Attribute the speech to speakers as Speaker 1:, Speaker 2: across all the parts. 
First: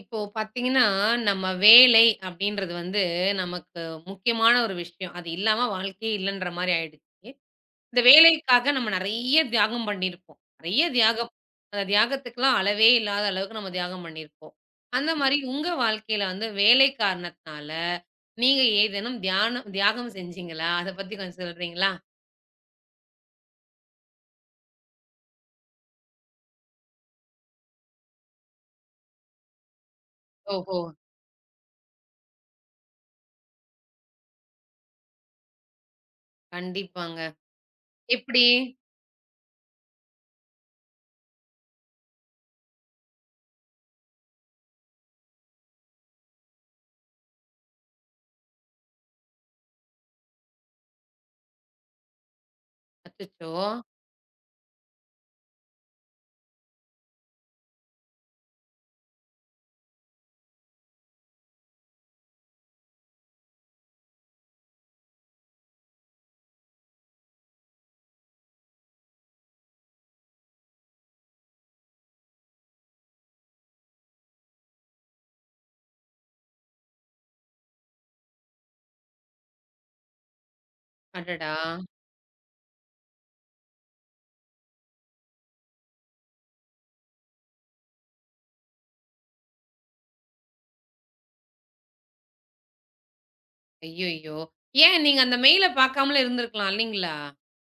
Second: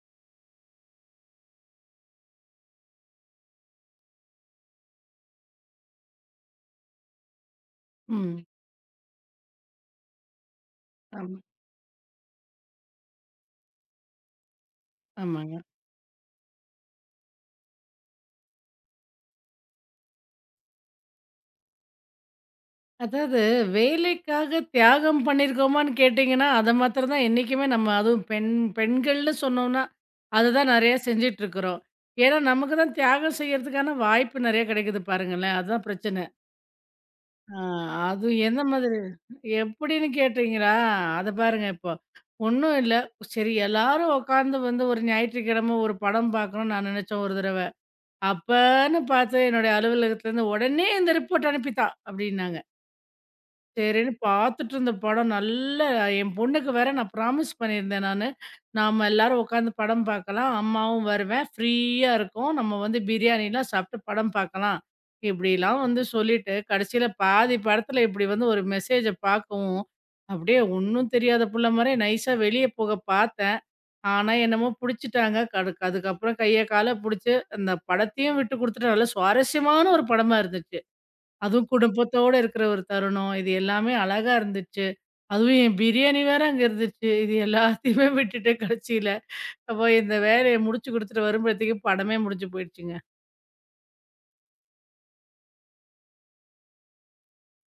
Speaker 1: இப்போ பார்த்தீங்கன்னா, நம்ம வேலை அப்படின்றது வந்து நமக்கு முக்கியமான ஒரு விஷயம். அது இல்லாம வாழ்க்கையே இல்லன்ற மாரி ஆயிடுச்சு. இந்த
Speaker 2: ம்.
Speaker 1: வேலைக்காக நம்ம நெறைய தியாகம் பண்ணியிருப்போம். நெறைய தியாகம்.
Speaker 2: ஆமா.
Speaker 1: அந்த தியாகத்துக்குலாம் அளவே இல்லாத அளவுக்கு நம்ம தியாகம் பண்ணியிருப்போம். அந்த மாரி
Speaker 2: ஆமாங்க.
Speaker 1: உங்க வாழ்க்கையில வந்து வேலை காரணத்தினால நீங்க ஏதேனும் தியானம் தியாகம் செஞ்சீங்களா? அத பத்தி கொஞ்சம் சொல்றீங்களா?
Speaker 2: அதாவது வேலைக்காக தியாகம் பண்ணியிருக்கோமான்னு கேட்டீங்கன்னா, அத மாத்திரம் தான் என்னைக்குமே நம்ம அதுவும் பெண்கள்னு சொன்னோம்னா, அதுதான்
Speaker 1: ஓஹோ!
Speaker 2: நெறையா செஞ்சுட்டுருக்குறோம். ஏன்னா, நமக்கு தான் தியாகம் செய்யறதுக்கான வாய்ப்பு நெறையா கிடைக்குது பாருங்களேன். அதுதான் பிரச்சன.
Speaker 1: கண்டிப்பாங்க.
Speaker 2: ஆ அதுவும்
Speaker 1: எப்படி?
Speaker 2: எந்த மாதிரி எப்படின்னு கேட்டீங்களா? அத பாருங்க இப்போ. ஒண்ணும் இல்ல. சரி எல்லாரும் உட்காந்து வந்து ஒரு ஞாயிற்றுக்கிழமை ஒரு படம் பார்க்கணும்னு நான் நெனச்சேன் ஒரு தடவ. அப்பன்னு பார்த்து என்னுடைய அலுவலகத்துலருந்து உடனே இந்த ரிப்போர்ட் அனுப்பித்தா! அப்படின்னாங்க.
Speaker 1: அச்சச்சோ!
Speaker 2: சரின்னு பார்த்துட்டு இருந்த படம் நல்ல என் பொண்ணுக்கு வேற நான் ப்ராமிஸ் பண்ணியிருந்தேன் நானு. நாம எல்லாரும் உட்காந்து படம் பார்க்கலாம். அம்மாவும் வருவேன். ஃப்ரீயா இருக்கும். நம்ம வந்து பிரியாணிலாம் சாப்பிட்டு படம் பார்க்கலாம். இப்படிலாம் வந்து சொல்லிட்டு, கடைசியில பாதி படத்துல இப்படி வந்து ஒரு மெசேஜ பார்க்கவும், அப்படியே ஒண்ணும் தெரியாத புள்ள மாரியே நைஸா வெளிய போக பார்த்தேன். ஆனா என்னமோ புடிச்சுட்டாங்க. அதுக்கப்புறம் கைய கால புடிச்சு அந்த படத்தையும் விட்டு குடுத்துட்டு நல்ல சுவாரஸ்யமான ஒரு படமா இருந்துச்சு.
Speaker 1: அடடா!
Speaker 2: அதுவும் குடும்பத்தோட இருக்கிற ஒரு தருணம். இது எல்லாமே அழகா இருந்துச்சு. அதுவும் என் பிரியாணி வேற அங்க இருந்துச்சு. இது எல்லாத்தையுமே விட்டுட்டு கடைசியில, அப்ப இந்த வேலைய முடிச்சு குடுத்துட்டு வரும்பழத்துக்கு படமே முடிஞ்சு போயிடுச்சுங்க.
Speaker 1: ஐய்யய்யோ! ஏன் நீங்க அந்த மெயில பார்க்காமலே இருந்திருக்கலாம் இல்லைங்களா?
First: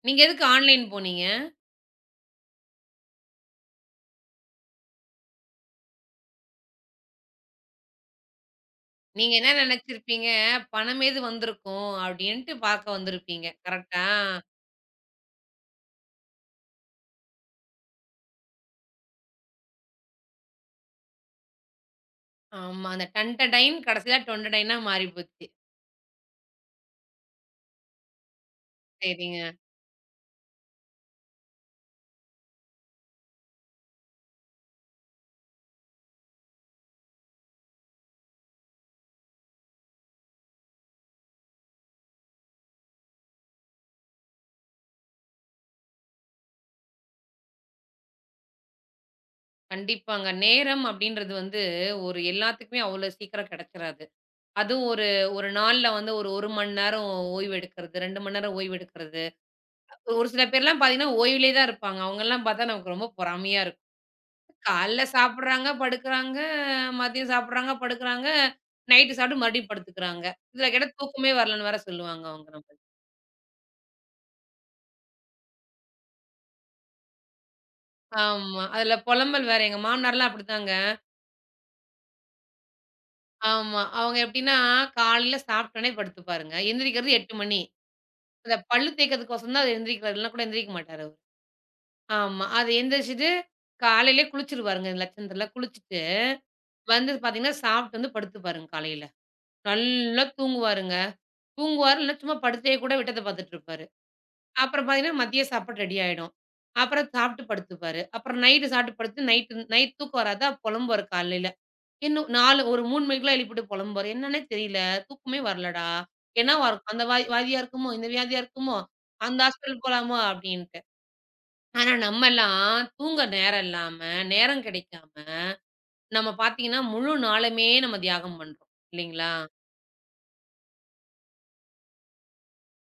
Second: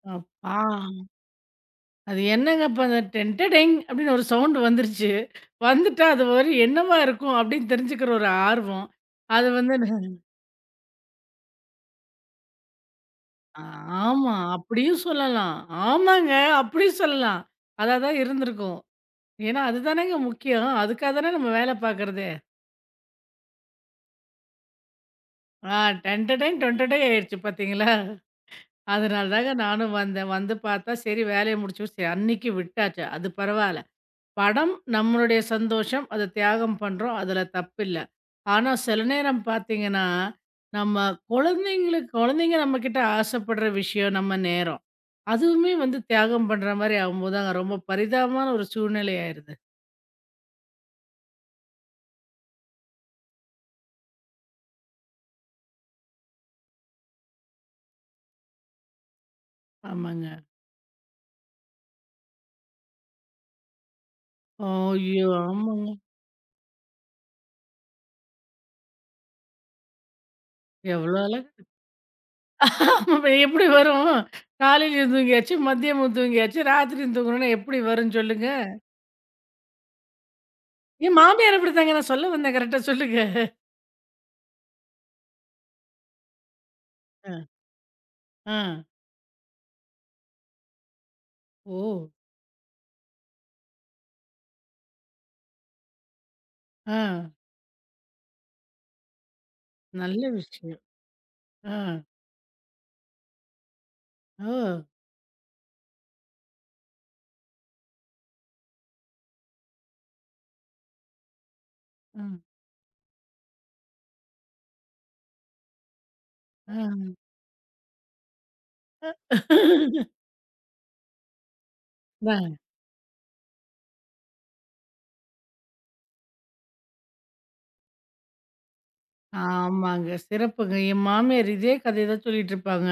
Speaker 1: நீங்க எதுக்கு
Speaker 2: அப்பா!
Speaker 1: ஆன்லைன் போனீங்க?
Speaker 2: அது என்னங்க அப்ப அந்த டென் டடெங் அப்படின்னு ஒரு சவுண்ட் வந்துருச்சு. வந்துட்டா அது ஒரு என்னவா இருக்கும் அப்படின்னு தெரிஞ்சுக்கிற ஒரு ஆர்வம்.
Speaker 1: நீங்க
Speaker 2: அது
Speaker 1: என்ன
Speaker 2: வந்து
Speaker 1: நெனச்சிருப்பீங்க, பணமேது வந்திருக்கும் அப்டின்ட்டு பார்க்க வந்திருப்பீங்க. கரெக்ட்டா?
Speaker 2: ஆமா. அப்படியும் சொல்லலாம். ஆமாங்க. அப்படியும் சொல்லலாம். அதா தான் இருந்திருக்கும். ஏன்னா, அதுதானேங்க முக்கியம். அதுக்காக தானே நம்ம வேலை பார்க்கறது.
Speaker 1: ஆமா. அந்த டன்டடைன் கடைசியில டொண்டடைனா மாறி போச்சு.
Speaker 2: ஆ டென்டடைன் டொன்டடை ஆயிடுச்சு பார்த்தீங்களா? அதனால
Speaker 1: சரிங்க.
Speaker 2: தாங்க நானும் வந்தேன். வந்து பார்த்தா, சரி வேலைய முடிச்சு சரி அன்னைக்கு விட்டாச்சு. அது பரவால்ல. படம் நம்மளுடைய சந்தோஷம். அத தியாகம் பண்றோம். அதுல தப்பில்ல. ஆனா, சில நேரம் பார்த்தீங்கன்னா, நம்ம குழந்தைங்களுக்கு குழந்தைங்க நம்மகிட்ட ஆசைப்படுற விஷயம் நம்ம நேரம். அதுவுமே வந்து தியாகம் பண்ற மாரி ஆகும்போது தாங்க ரொம்ப பரிதாபமான ஒரு சூழ்நிலை ஆயிருது.
Speaker 1: கண்டிப்பாங்க. நேரம் அப்டின்றது வந்து ஒரு எல்லாத்துக்குமே அவ்ளோ சீக்கிரம் கெடைச்சிராது. அதுவும் ஒரு ஒரு நாள்ல வந்து ஒரு 1 மணி நேரம் ஓய்வு எடுக்கிறது, 2 மணி நேரம் ஓய்வு எடுக்கிறது. ஒரு
Speaker 2: ஆமாங்க.
Speaker 1: சில பேர்லாம் பார்த்தீங்கன்னா, ஓய்விலே தான் இருப்பாங்க. அவங்கலாம் பார்த்தா நமக்கு ரொம்ப பொறாமையா இருக்கும். காலைல
Speaker 2: ஐயோ!
Speaker 1: சாப்பிடுறாங்க,
Speaker 2: ஆமாங்க.
Speaker 1: படுக்குறாங்க, மதியம் சாப்பிடுறாங்க, படுக்குறாங்க, நைட்டு சாப்பிட்டு மறுபடியும் படுத்துக்குறாங்க. இதுல கேட்டா தூக்கமே
Speaker 2: எவ்வளோலாம்
Speaker 1: வரலன்னு வேற சொல்லுவாங்க அவங்க நம்மள.
Speaker 2: அப்ப எப்படி வரும்? காலையிலயும் தூங்கியாச்சு, மதியமும் தூங்கியாச்சு, ராத்திரியும் தூங்கணும்னா எப்படி வரும்ன்னு சொல்லுங்க?
Speaker 1: ஆமா. அதுல புலம்பல் வேற. எங்க மாமனார்லாம் அப்படித்தாங்க.
Speaker 2: என் மாமியார் அப்படித்தாங்க. நான் சொல்ல வந்தேன் கரெக்ட்டா சொல்லுங்க.
Speaker 1: ஆமா. அவங்க எப்படின்னா, காலையில சாப்பிட்டோனே படுத்துப்பாருங்க. எந்திரிக்கிறது
Speaker 2: அ.
Speaker 1: 8 மணி.
Speaker 2: ஆ.
Speaker 1: அந்த பல்லு தேய்க்கிறதுக்கோசரம் தான் அவர் எந்திரிக்கிறாரு. இல்லன்னா கூட எந்திரிக்க மாட்டாரு அவரு.
Speaker 2: ஓ!
Speaker 1: ஆமா. அது எந்திரிச்சுட்டு காலையிலயே குளிச்சுருவாருங்க லட்சணத்துல. குளிச்சுட்டு
Speaker 2: ஆ.
Speaker 1: வந்து பார்த்தீங்கன்னா, சாப்பிட்டு வந்து படுத்துப்பாருங்க காலையில.
Speaker 2: நல்ல
Speaker 1: நல்லா
Speaker 2: விஷயம்.
Speaker 1: தூங்குவாருங்க.
Speaker 2: ஆ.
Speaker 1: தூங்குவாரு, இல்ல சும்மா படுத்தே கூட விட்டத்த பார்த்துட்டு இருப்பாரு.
Speaker 2: ஓ!
Speaker 1: அப்புறம் பார்த்தீங்கன்னா, மதிய சாப்பாடு ரெடி ஆயிடும். அப்புறம் சாப்பிட்டு படுத்துப்பாரு. அப்புறம் நைட்டு சாப்பிட்டு படுத்து நைட் தூக்கம் வராதா, புலம்புவாரு காலையில. இன்னும்
Speaker 2: ம்.
Speaker 1: 4 ஒரு 3 மணிக்கெல்லாம் எழுப்பிட்டு புலம்புவாரு. "என்னன்னே தெரியல. தூக்கமே வரலடா. என்னவா
Speaker 2: ஆ.
Speaker 1: இருக்கும்? அந்த வா வியாதியா இருக்குமோ? இந்த வியாதியா இருக்குமோ? அந்த ஹாஸ்பிட்டல் போலாமோ?" அப்படின்ட்டு. ஆனா
Speaker 2: அதான்.
Speaker 1: நம்மலாம் தூங்க நேரம் இல்லாம, நேரம் கிடைக்காம, நம்ம பார்த்தீங்கன்னா, முழு நாளுமே நம்ம தியாகம் பண்றோம். இல்லைங்களா?
Speaker 2: ஆமாங்க. சிறப்புங்க. என் மாமியார் இதே கதைய தான் சொல்லிட்டு இருப்பாங்க.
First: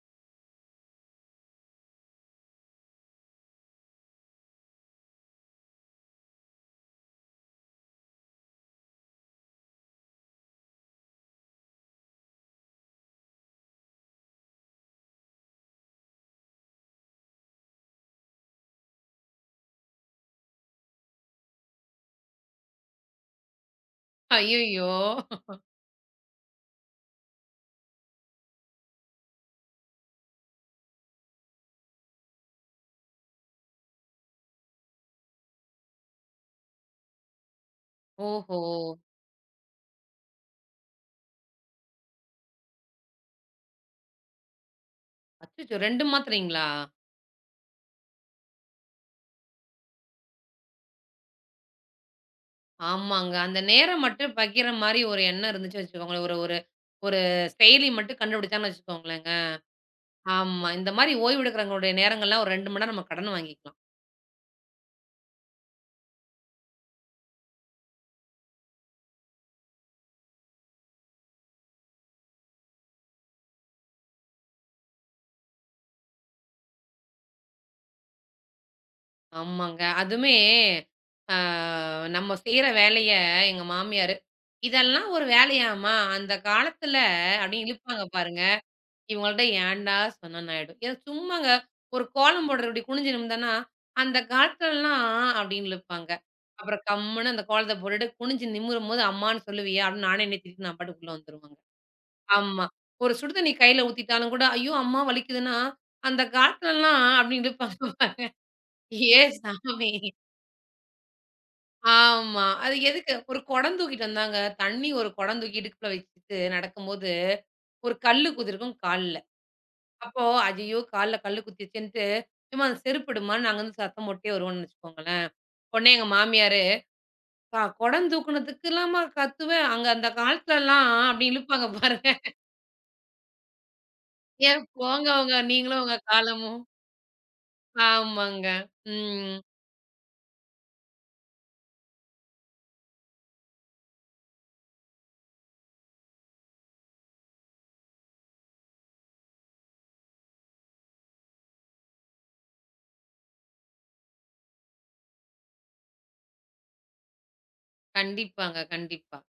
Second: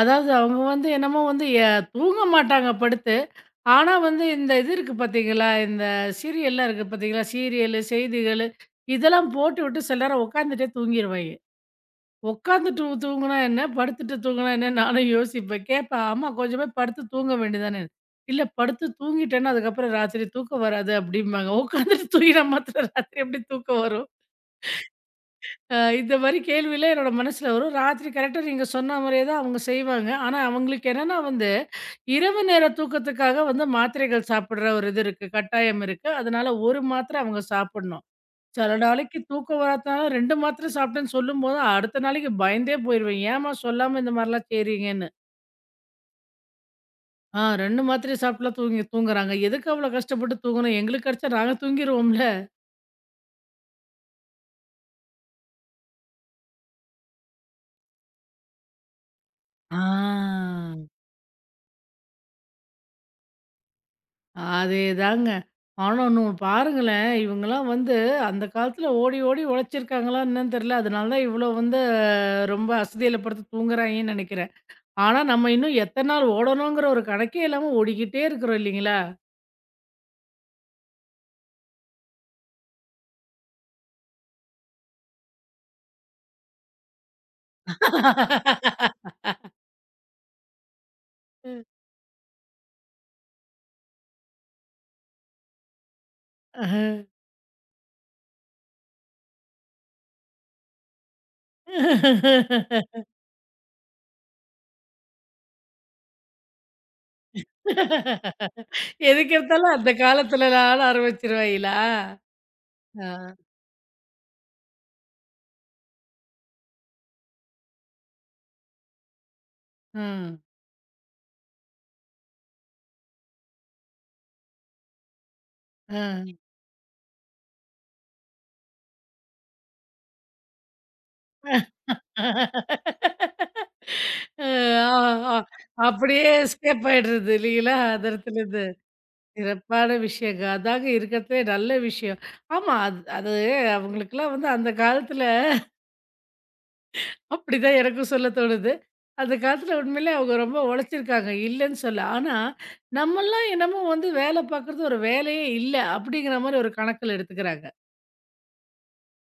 Speaker 2: அதாவது அவங்க வந்து என்னமோ வந்து தூங்க மாட்டாங்க படுத்து. ஆனா வந்து, இந்த இது இருக்கு பார்த்தீங்களா, இந்த சீரியல்லாம் இருக்கு பார்த்தீங்களா, சீரியலு, செய்திகளு இதெல்லாம் போட்டுவிட்டு சில நேரம் உட்காந்துட்டே தூங்கிருவாய்ங்க. உட்காந்துட்டு தூங்குனா என்ன? படுத்துட்டு தூங்குனா என்னன்னு நானும் யோசிப்பேன். கேட்பேன், "அம்மா கொஞ்சம் போய் படுத்து தூங்க வேண்டியதானே?" "இல்ல படுத்து தூங்கிட்டேன்னா, அதுக்கப்புறம் ராத்திரி தூக்கம் வராது" அப்படிம்பாங்க. உட்காந்துட்டு தூங்கினா மாத்திரம் ராத்திரி எப்படி தூக்கம் வரும்?
Speaker 1: ஐயய்யோ!
Speaker 2: அ இந்த மாரி கேள்விலாம் என்னோட மனசுல வரும். ராத்திரி கரெக்ட்டா நீங்க சொன்ன மாரியே தான் அவங்க செய்வாங்க. ஆனா, அவங்களுக்கு என்னன்னா வந்து, இரவு நேர தூக்கத்துக்காக வந்து மாத்திரைகள் சாப்பிடுற ஒரு இது இருக்கு. கட்டாயம் இருக்கு. அதனால 1 மாத்திரை அவங்க சாப்பிடணும்.
Speaker 1: ஓஹோ!
Speaker 2: சில நாளைக்கு தூக்கம் வராதனால 2 மாத்திரை சாப்பிட்டேன்னு சொல்லும்போது, அடுத்த நாளைக்கு பயந்தே போயிருவேன். ஏம்மா சொல்லாம இந்த மாரிலாம் செய்றீங்கன்னு.
Speaker 1: அச்சச்சோ! 2 மாத்திரைங்களா?
Speaker 2: ஆ 2 மாத்திரை சாப்பிட்டுலாம் தூங்கி தூங்குறாங்க. எதுக்கு அவ்வளோ கஷ்டப்பட்டு தூங்கணும்? எங்களுக்கு கெடச்சா நாங்க தூங்கிருவோம்ல.
Speaker 1: ஆமாங்க. அந்த நேரம் மட்டும் பகிர்ற மாரி ஒரு எண்ணம் இருந்துச்சு வச்சுக்கோங்களேன். ஒரு ஒரு ஒரு செயலி மட்டும் கண்டுபிடிச்சாங்கன்னு வச்சுக்கோங்களேங்க.
Speaker 2: ஆ.
Speaker 1: ஆமா. இந்த மாரி ஓய்வு எடுக்கிறவங்களுடைய நேரங்கள்லாம் ஒரு 2 மணி நேரம் நம்ம கடன் வாங்கிக்கலாம்.
Speaker 2: அதேதாங்க. ஆனா இன்னொன்னு பாருங்களேன், இவங்கலாம் வந்து அந்த காலத்துல ஓடி ஓடி உழைச்சிருக்காங்களா என்னன்னு தெரியல. அதனால தான் இவ்ளோ வந்து ரொம்ப அசதியில படுத்து தூங்குறாய்ங்கன்னு நெனைக்கிறேன். ஆனா நம்ம இன்னும் எத்தன நாள் ஓடணுங்கிற ஒரு கணக்கே இல்லாம ஓடிக்கிட்டே இருக்கிறோம் இல்லைங்களா?
Speaker 1: ஆமாங்க. அதுவுமே ஆ நம்ம செய்ற வேலைய எங்க மாமியாரு, "இதெல்லாம் ஒரு வேலையாம்மா? அந்த காலத்துல" அப்படின்னு இழுப்பாங்க பாருங்க. இவங்கள்ட்ட ஏன்டா சொன்னேன்னு ஆயிடும். ஏன்னா சும்மாங்க
Speaker 2: ம்.
Speaker 1: ஒரு கோலம் போடுறது இப்படி குனிஞ்சு நிமிர்ந்தேன்னா, அந்த காலத்துலலாம் அப்படின்னு இழுப்பாங்க. அப்புறம் கம்முன்னு அந்த கோலத்த போட்டுட்டு குனிஞ்சு நிமிரும்போது அம்மான்னு சொல்லுவியா? அப்படின்னு நானே என்னைய திட்டிட்டு நான் பாட்டுக்குள்ள வந்துருவேங்க. ஆமா. ஒரு சுடு தண்ணி கையில ஊத்திட்டாலும் கூட, ஐயோ! அம்மா வலிக்குதுன்னா, அந்த காலத்துலலாம் அப்படின்னு இழுப்பாங்க பாரு. ஏ
Speaker 2: எதுக்கு எடுத்தாலும்
Speaker 1: சாமி!
Speaker 2: அந்த காலத்துல நான் ஆரம்பிச்சிருவாய்ங்களா?
Speaker 1: ஆமா. அது
Speaker 2: ஆ.
Speaker 1: எதுக்கு? ஒரு குடம் தூக்கிட்டு வந்தாங்க. தண்ணி ஒரு குடம் தூக்கி இடுப்புல வச்சுட்டு நடக்கும்போது, ஒரு கல்லு குதிருக்கும் கால்ல. அப்போ,
Speaker 2: ம்.
Speaker 1: "ஐயையோ! கால்ல கல்லு குத்திருச்சேன்ட்டு" "எம்மா அந்த செருப்பு எடும்மான்னு" நாங்க வந்து சத்தம் போட்டே வருவோம்ன்னு வச்சுக்கோங்களேன். உடனே எங்க
Speaker 2: அ.
Speaker 1: மாமியாரு, "கா குடம் தூக்குனதுக்குலாமா கத்துவேன்? அங்க அந்த காலத்துலலாம்" அப்படி இழுப்பாங்க பாருங்க.
Speaker 2: அ
Speaker 1: "ஏன்
Speaker 2: ஆ
Speaker 1: போங்க
Speaker 2: ஆ
Speaker 1: உங்க நீங்களும் உங்க
Speaker 2: அப்படியே
Speaker 1: காலமும்."
Speaker 2: எஸ்கேப் ஆயிடுறது இல்லைங்களா? அந்த
Speaker 1: ஆமாங்க.
Speaker 2: இடத்துலருந்து.
Speaker 1: ம்.
Speaker 2: சிறப்பான விஷயங்க. அதாங்க இருக்கிறதுலே நல்ல விஷயம். ஆமா. அது அது அவங்களுக்கெல்லாம் வந்து அந்த காலத்துல அப்படிதான் எனக்கும் சொல்ல தோணுது. அந்த காலத்துல உண்மையிலே அவங்க ரொம்ப உழைச்சிருக்காங்க. இல்லன்னு சொல்ல. ஆனா, நம்மலாம் என்னமோ வந்து வேலை பார்க்குறது ஒரு வேலையே இல்ல, அப்படிங்கிற மாரி ஒரு கணக்குல எடுத்துக்கிறாங்க.
Speaker 1: கண்டிப்பாங்க, கண்டிப்பா.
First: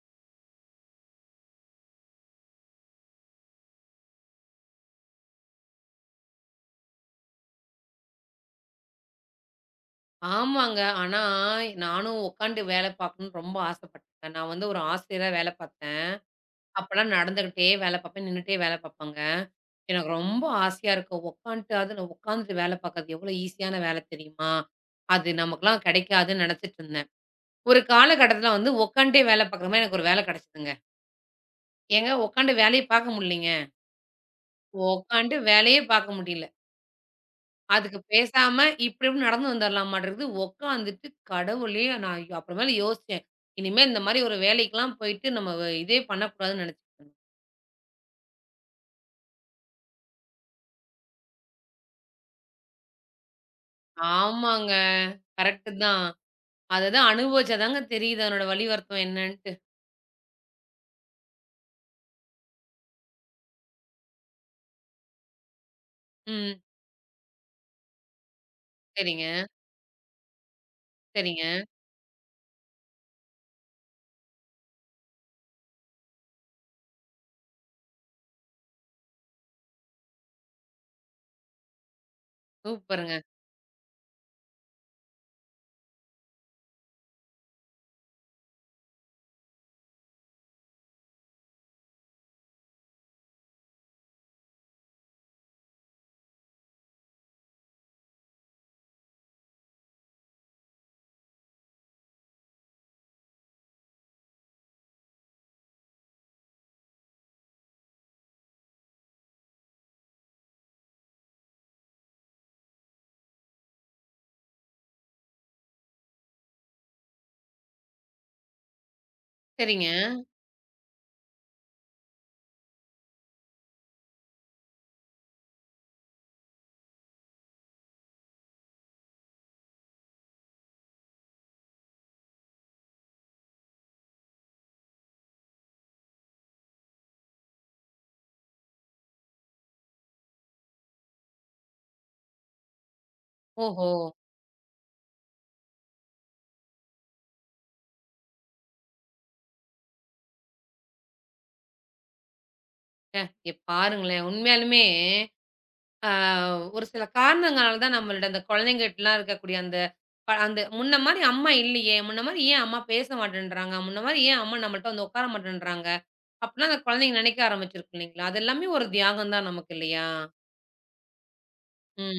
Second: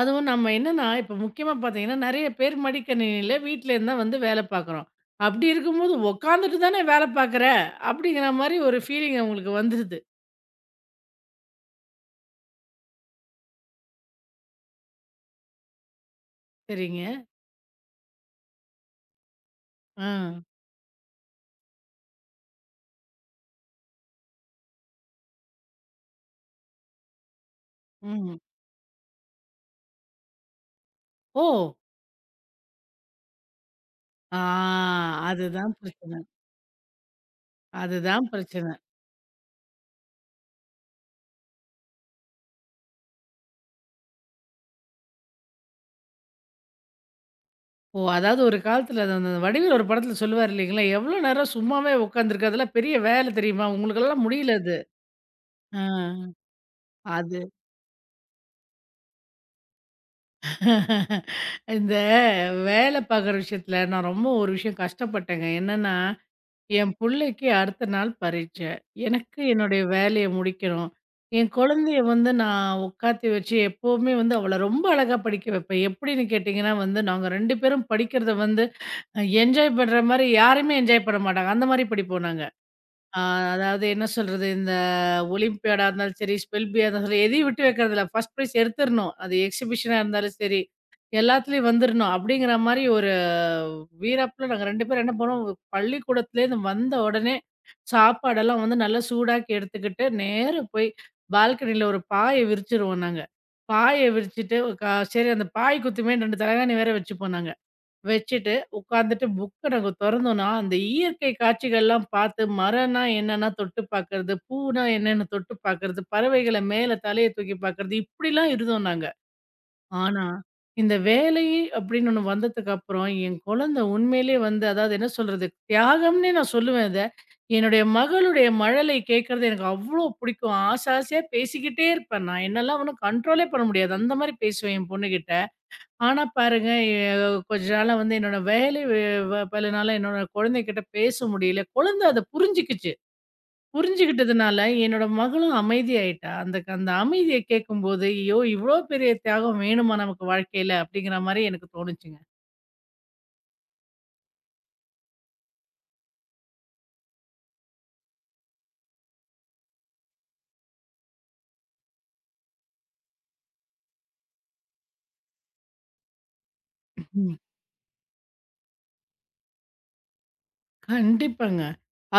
Speaker 2: அதுவும் நம்ம என்னன்னா, இப்ப முக்கியமா பார்த்தீங்கன்னா, நெறைய பேர் மடிக்கணினியில வீட்லேருந்து தான் வந்து வேலை பார்க்குறோம். அப்படி இருக்கும்போது உட்காந்துட்டு தானே வேலை பார்க்குற, அப்படிங்கிற மாரி ஒரு ஃபீலிங் அவங்களுக்கு வந்துருது.
Speaker 1: ஆமாங்க. ஆனா நானும் உட்காந்து வேலை பார்க்கணும்னு ரொம்ப ஆசைப்பட்டேன். நான் வந்து ஒரு ஆசிரியரா வேலை பார்த்தேன்.
Speaker 2: சரிங்க.
Speaker 1: அப்பலாம் நடந்துகிட்டே வேலை பார்ப்பேன், நின்னுட்டே வேலை பார்ப்பேங்க.
Speaker 2: ஆ.
Speaker 1: எனக்கு ரொம்ப ஆசையா இருக்கும். உட்காந்துட்டாவது நான் உட்காந்துட்டு வேலை பார்க்கறது எவ்வளோ ஈஸியான வேலை தெரியுமா? அது நமக்கெல்லாம் கிடைக்காதுன்னு நெனச்சிட்டு இருந்தேன். ஒரு
Speaker 2: ம்.
Speaker 1: காலகட்டத்தில வந்து உட்காந்துட்டே வேலை பார்க்குற மாரி எனக்கு ஒரு வேலை கிடைச்சதுங்க.
Speaker 2: ஓ!
Speaker 1: ஏங்க உட்காந்து வேலையே பார்க்க முடியலைங்க.
Speaker 2: ஆ
Speaker 1: உட்காந்து
Speaker 2: அதுதான்
Speaker 1: வேலையே பார்க்க
Speaker 2: பிரச்சனை.
Speaker 1: முடியல. அதுக்கு
Speaker 2: அதுதான்
Speaker 1: பேசாம
Speaker 2: பிரச்சனை.
Speaker 1: இப்டி இப்டி நடந்து வந்துரலாமான்ருக்கு. உட்காந்துட்டு கடவுளே! நான் ஐயோ, அப்புறமேல யோசிச்சேன். இனிமே இந்த மாரி ஒரு வேலைக்கெல்லாம் போயிட்டு நம்ம இதே பண்ணக்கூடாதுன்னு நெனச்சுட்டேன்.
Speaker 2: ஓ! அதாவது ஒரு காலத்துல அது அந்த வடிவேலு ஒரு படத்துல சொல்லுவாரு இல்லைங்களா, "எவ்வளோ நேரம் சும்மாவே உட்காந்துருக்க, அதெல்லாம் பெரிய வேலை தெரியுமா? உங்களுக்கெல்லாம் முடியல
Speaker 1: ஆமாங்க.
Speaker 2: அது."
Speaker 1: கரெக்ட்டு தான்.
Speaker 2: ஆ.
Speaker 1: அததான்
Speaker 2: அது
Speaker 1: அனுபவிச்சா தாங்க தெரியுது அதனோட வலி வருத்தம் என்னன்ட்டு.
Speaker 2: இந்த வேலை பார்க்குற விஷயத்துல நான் ரொம்ப ஒரு விஷயம் கஷ்டப்பட்டேங்க. என்னன்னா,
Speaker 1: ம்.
Speaker 2: என் புள்ளைக்கு அடுத்த நாள் பரீட்சை.
Speaker 1: சரிங்க,
Speaker 2: எனக்கு என்னுடைய வேலைய முடிக்கணும்.
Speaker 1: சரிங்க.
Speaker 2: என் குழந்தைய வந்து நான் உட்காத்தி வச்சு எப்பவுமே வந்து அவள ரொம்ப அழகா படிக்க வைப்பேன். எப்படின்னு கேட்டிங்கன்னா வந்து, நாங்க 2 பேரும் படிக்கிறத வந்து என்ஜாய் பண்ற மாரி யாருமே என்ஜாய் பண்ண மாட்டாங்க. அந்த மாரி படிப்போம் நாங்க.
Speaker 1: சூப்பருங்க.
Speaker 2: ஆ அதாவது என்ன சொல்றது? இந்த ஒலிம்பியாடா இருந்தாலும் சரி, ஸ்பெல் பியா இருந்தாலும் சரி, எதையும் விட்டு வைக்கிறதில்ல. First prize எடுத்துறணும். அது எக்ஸிபிஷனா இருந்தாலும் சரி, எல்லாத்துலயும் வந்துரணும். அப்படிங்கிற மாரி ஒரு வீராப்புல நாங்க 2 பேரும் என்ன பண்ணோம், பள்ளிக்கூடத்துலேருந்து வந்த உடனே சாப்பாடெல்லாம் வந்து நல்லா சூடாக்கி எடுத்துக்கிட்டு, நேரா போய் பால்கனியில ஒரு பாய விரிச்சுருவோம் நாங்க. பாய விரிச்சுட்டு சரி அந்த பாய் குத்துமேன்னு 2 தலகாணி வேற வச்சுப்போம் நாங்க. வச்சுட்டு உட்காந்துட்டு புக்க நாங்க தொறந்தோம்னா, அந்த இயற்கை காட்சிகள்லாம் பார்த்து மரம்னா என்னன்னா தொட்டு பார்க்கறது, பூனா என்னன்னு தொட்டு பார்க்கறது, பறவைகள மேல தலைய தூக்கி பார்க்கறது இப்படிலாம் இருந்தோம் நாங்க.
Speaker 1: சரிங்க.
Speaker 2: ஆனா, இந்த வேலை அப்படின்னு ஒண்ணு வந்ததுக்கு அப்புறம் என் குழந்தை உண்மையிலேயே வந்து அதாவது என்ன சொல்றது? தியாகம்னே நான் சொல்லுவேன் இத. என்னுடைய மகளுடைய மழலை கேட்கறது எனக்கு அவ்ளோ பிடிக்கும். ஆசை ஆசையா பேசிக்கிட்டே இருப்பேன். நான் என்னெல்லாம் ஒண்ணும் கண்ட்ரோலே பண்ண முடியாது. அந்த மாரி பேசுவேன் என் பொண்ணுகிட்ட. ஆனா பாருங்க, எ கொஞ்ச நாளா வந்து என்னோட வேலை வே வ பளுனால என்னோட குழந்தைகிட்ட பேச முடியல. குழந்த அத புரிஞ்சுக்கிச்சு.
Speaker 1: ஓஹோ!
Speaker 2: புரிஞ்சுகிட்டதுனால என்னோட மகளும் அமைதியாயிட்டா. அந்த அந்த அமைதிய கேட்கும்போது, "ஐயோ! இவ்ளோ பெரிய தியாகம் வேணுமா நமக்கு வாழ்க்கையில?" அப்படிங்கிற மாரி எனக்கு தோணுச்சுங்க.
Speaker 1: பாருங்களேன். உண்மையாலுமே அ ஒரு சில காரணங்களால தான் நம்மளோட அந்த குழந்தைங்கட்டலாம் இருக்கக்கூடிய அந்த அந்த முன்ன மாரி அம்மா இல்லையே! முன்ன மாரி ஏன் அம்மா பேச மாட்டேன்றாங்க? முன்ன மாரி ஏன் அம்மா நம்மள்ட்ட வந்து உட்கார மாட்டேன்றாங்க? அப்புட்லாம் அந்த குழந்தைங்க
Speaker 2: ம்,
Speaker 1: நினைக்க ஆரம்பிச்சிருக்கும் இல்லைங்களா? அது எல்லாமே ஒரு தியாகம் தான் நமக்கு இல்லையா?
Speaker 2: கண்டிப்பாங்க.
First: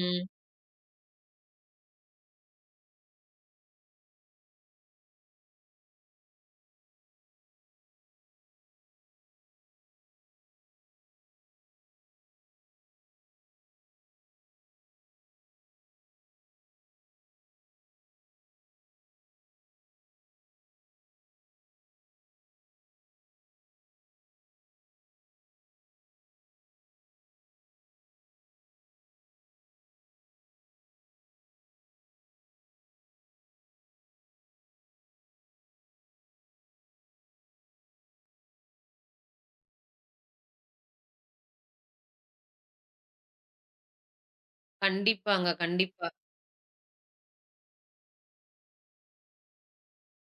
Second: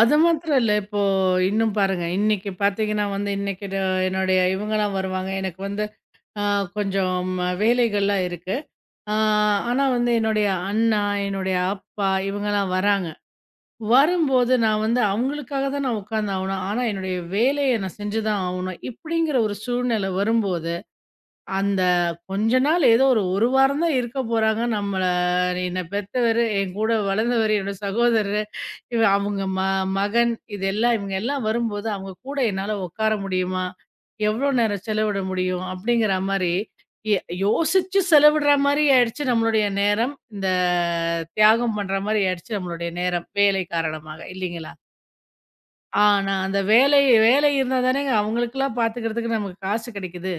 Speaker 2: அது மாத்திரம் இல்ல. இப்போ இன்னும் பாருங்க, இன்னைக்கு பார்த்தீங்கன்னா வந்து, இன்னைக்கு என்னுடைய இவங்கலாம் வருவாங்க. எனக்கு வந்து அ கொஞ்சம் வேலைகள்லாம் இருக்கு. ஆ, ஆனா வந்து என்னுடைய அண்ணா, என்னுடைய அப்பா இவங்கலாம் வராங்க. வரும்போது நான் வந்து அவங்களுக்காக தான் நான் உட்கார்ந்தாகணும். ஆனா என்னுடைய வேலைய நான் செஞ்சு தான் ஆகணும். இப்படிங்கிற ஒரு சூழ்நிலை வரும்போது, அந்த கொஞ்ச நாள் ஏதோ ஒரு, ஒரு வாரம் தான் இருக்க போறாங்க. நம்மள என்ன பெத்தவரு, என் கூட வளர்ந்தவரு, என்னோட சகோதரரு அவங்க மகன் இதெல்லாம் இவங்க எல்லாம் வரும்போது, அவங்க கூட என்னால உட்கார முடியுமா? எவ்வளோ நேரம் செலவிட முடியும்? அப்படிங்கிற மாரி, எ யோசிச்சு செலவிடுற மாரி ஆயிடுச்சு நம்மளுடைய நேரம். இந்த தியாகம் பண்ற மாரி ஆயிடுச்சு நம்மளுடைய நேரம். வேலை காரணமாக இல்லைங்களா?
Speaker 1: கண்டிப்பாங்க, கண்டிப்பா.
Speaker 2: ஆனா, அந்த வேலை வேலை இருந்தா தானேங்க அவங்களுக்கெல்லாம் பார்த்துக்கிறதுக்கு நமக்கு காசு கிடைக்குது.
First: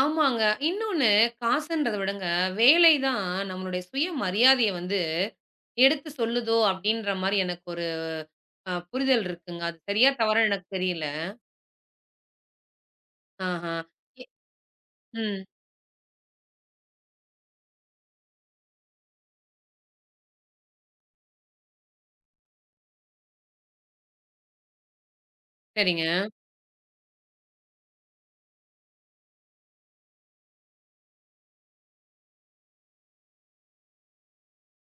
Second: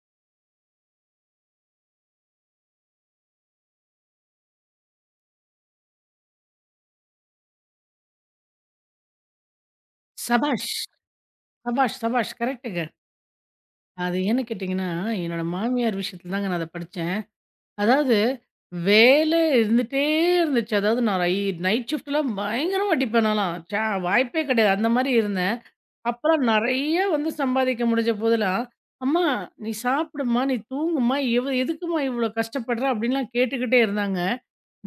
Speaker 1: ஆமாங்க. இன்னொன்னு காசுன்றத விடங்க, வேலை தான் நம்மளுடைய சுயமரியாதைய வந்து எடுத்து சொல்லுதோ! அப்பிடின்ற மாரி எனக்கு ஒரு புரிதல் இருக்குங்க. அது சரியா, தவறான்னு எனக்கு
Speaker 2: சபாஷ்!
Speaker 1: தெரியல.
Speaker 2: சபாஷ்! சபாஷ்! கரெக்ட்டுங்க.
Speaker 1: ஆஹா!
Speaker 2: அது
Speaker 1: எ
Speaker 2: ஏன்னு கேட்டீங்கன்னா,
Speaker 1: ம்.
Speaker 2: என்னோட மாமியார் விஷயத்துல தாங்க நான் அத படிச்சேன். அதாவது, வேல இருந்துட்டே இருந்துச்சு. அதாவது நான் நைட் ஷிஃப்ட்லாம் பயங்கரமா அடிப்பேன் நான்லாம். வாய்ப்பே கிடையாது. அந்த மாரி இருந்தேன்.
Speaker 1: சரிங்க.
Speaker 2: அப்பலாம் நெறைய வந்து சம்பாதிக்க முடிஞ்ச போதெல்லாம், "அம்மா நீ சாப்பிடுமா, நீ தூங்குமா, இவ எதுக்கும்மா இவ்ளோ கஷ்டப்படுற?" அப்படின்லாம் கேட்டுக்கிட்டே இருந்தாங்க.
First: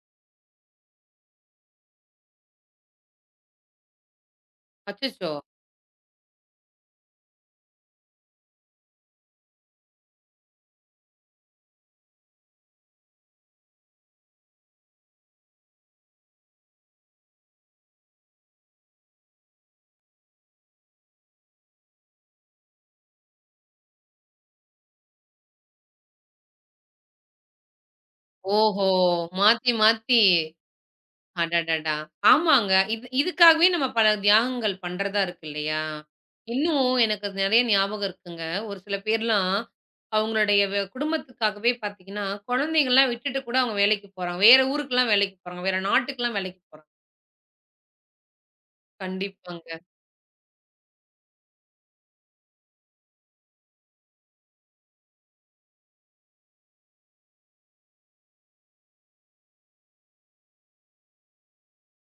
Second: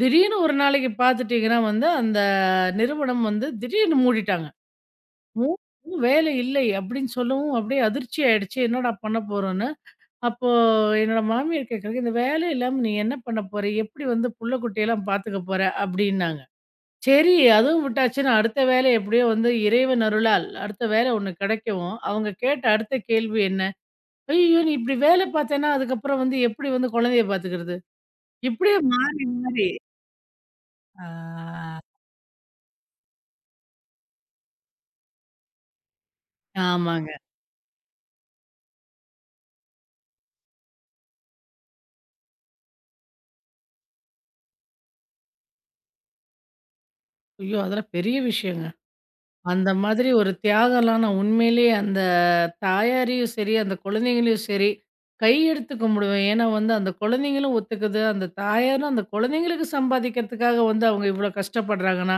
Speaker 2: திடீர்னு ஒரு நாளைக்கு பார்த்துட்டீங்கன்னா வந்து, அந்த நிறுவனம் வந்து திடீர்னு மூடிட்டாங்க.
Speaker 1: அச்சச்சோ!
Speaker 2: மூ வேலை இல்லை அப்படின்னு சொல்லவும், அப்படியே அதிர்ச்சி ஆயிடுச்சு. என்னடா பண்ண போறோம்ன்னு. அப்போ என்னோட மாமியார் கேட்குறாங்க, "இந்த வேலை இல்லாம நீ என்ன பண்ண போற? எப்படி வந்து புள்ள குட்டியெல்லாம் பார்த்துக்க போற?" அப்படின்னாங்க. சரி அதுவும் விட்டாச்சுன்னா அடுத்த வேலை எப்படியோ வந்து இறைவன் அருளால் அடுத்த வேலை ஒண்ணு கிடைக்கவும், அவங்க கேட்ட அடுத்த கேள்வி என்ன? "ஐயய்யோ! நீ இப்படி வேலை பார்த்தேன்னா அதுக்கப்புறம் வந்து எப்படி வந்து குழந்தைய பார்த்துக்கிறது?" இப்படியே
Speaker 1: ஓஹோ!
Speaker 2: மாறி மாறி
Speaker 1: மாத்தி, மாத்தி.
Speaker 2: ஆ.
Speaker 1: அடடடா! ஆமாங்க. இது இதுக்காகவே நம்ம பல தியாகங்கள் பண்றதா இருக்கு இல்லையா? இன்னும்
Speaker 2: ஆமாங்க.
Speaker 1: எனக்கு அது நெறைய ஞாபகம் இருக்குங்க. ஒரு சில பேர்லாம் அவங்களுடைய குடும்பத்துக்காகவே பார்த்தீங்கன்னா, குழந்தைங்கலாம் விட்டுட்டு கூட அவங்க வேலைக்கு போறாங்க. வேற ஊருக்குலாம் வேலைக்கு போறாங்க. வேற நாட்டுக்குலாம் வேலைக்கு போறாங்க.
Speaker 2: ஐயோ! அதெல்லாம் பெரிய விஷயங்க.
Speaker 1: கண்டிப்பாங்க.
Speaker 2: அந்த மாதிரி ஒரு தியாகம்லாம் நான் உண்மையிலேயே அந்த தாயாரையும் சரி, அந்த குழந்தைங்களையும் சரி, கை எடுத்து கும்பிடுவேன். ஏன்னா வந்து அந்த குழந்தைங்களும் ஒத்துக்குது. அந்த தாயாரும் அந்த குழந்தைங்களுக்கு சம்பாதிக்கிறதுக்காக வந்து அவங்க இவ்வளோ கஷ்டப்படுறாங்கன்னா,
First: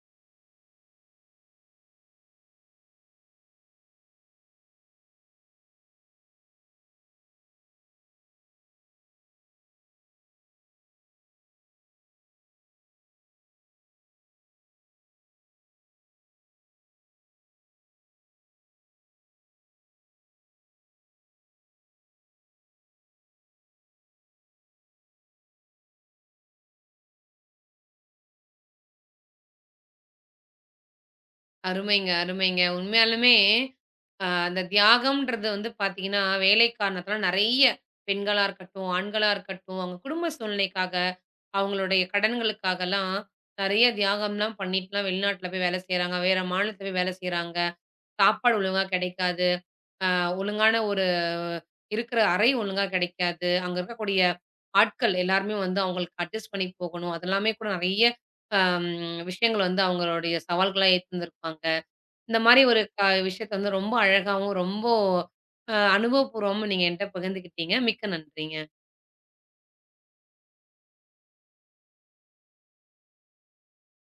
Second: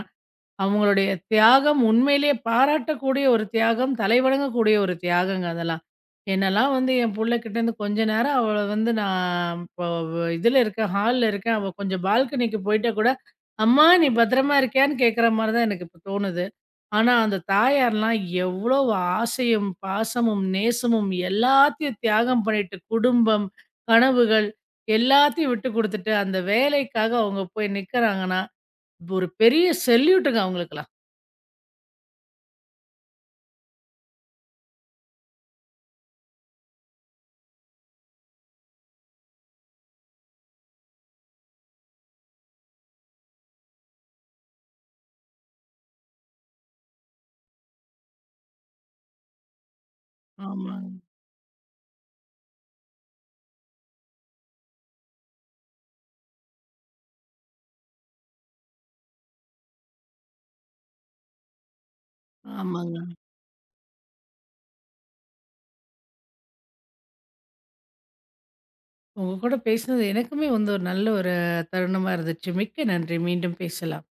Speaker 2: அவங்களுடைய தியாகம் உண்மையிலேயே பாராட்டக்கூடிய ஒரு தியாகம், தலைவணங்கக்கூடிய ஒரு தியாகங்க அதெல்லாம். என்னலாம் வந்து என் புள்ளகிட்டேருந்து கொஞ்ச நேரம் அவள வந்து நான் இப்போ இதுல இருக்கேன், ஹால்ல இருக்கேன். அவ கொஞ்சம் பால்கனிக்கு போயிட்டா கூட, "அம்மா நீ பத்திரமா இருக்கியான்னு?" கேட்கிற மாரி தான் எனக்கு இப்ப தோணுது. ஆனா அந்த தாயார்லாம் எவ்ளோ ஆசையும், பாசமும், நேசமும் எல்லாத்தையும் தியாகம் பண்ணிட்டு, குடும்பம், கனவுகள் எல்லாத்தையும் விட்டு குடுத்துட்டு, அந்த வேலைக்காக அவங்க போய் நிக்கிறாங்கன்னா, ஒரு பெரிய செல்யூட்டுங்க அவங்களுக்கெல்லாம்.
Speaker 1: அருமைங்க, அருமைங்க. உண்மையாலுமே அந்த தியாகம்ன்றது வந்து பார்த்தீங்கன்னா, வேலை காரணத்தினால நெறைய பெண்களா இருக்கட்டும், ஆண்களா இருக்கட்டும், அவங்க குடும்ப சூழ்நிலைக்காக அவங்களுடைய கடன்களுக்காகலாம் நெறைய தியாகம்லாம் பண்ணிட்டுலாம் வெளிநாட்ல போய் வேலை செய்றாங்க. வேற மாநிலத்துல போய் வேலை செய்றாங்க. சாப்பாடு ஒழுங்கா கிடைக்காது. அ ஒழுங்கான
Speaker 2: ஆமாங்க,
Speaker 1: ஒரு இருக்கிற அறை ஒழுங்கா கிடைக்காது. அங்க இருக்கக்கூடிய ஆட்கள் எல்லாருமே வந்து அவங்களுக்கு அட்ஜஸ்ட் பண்ணி போகணும். அதெல்லாமே கூட நெறைய அம் விஷயங்கள் வந்து அவங்களுடைய சவால்களா ஏத்துந்திருப்பாங்க. இந்த மாரி ஒரு
Speaker 2: ஆமாங்க.
Speaker 1: விஷயத்த வந்து ரொம்ப அழகாவும், ரொம்ப அனுபவபூர்வமும் நீங்க என்ட்ட பகிர்ந்துக்கிட்டீங்க. மிக்க நன்றிங்க.
Speaker 2: உங்க கூட பேசினது எனக்குமே வந்து ஒரு நல்ல ஒரு தருணமா இருந்துச்சு. மிக்க நன்றி. மீண்டும் பேசலாம்.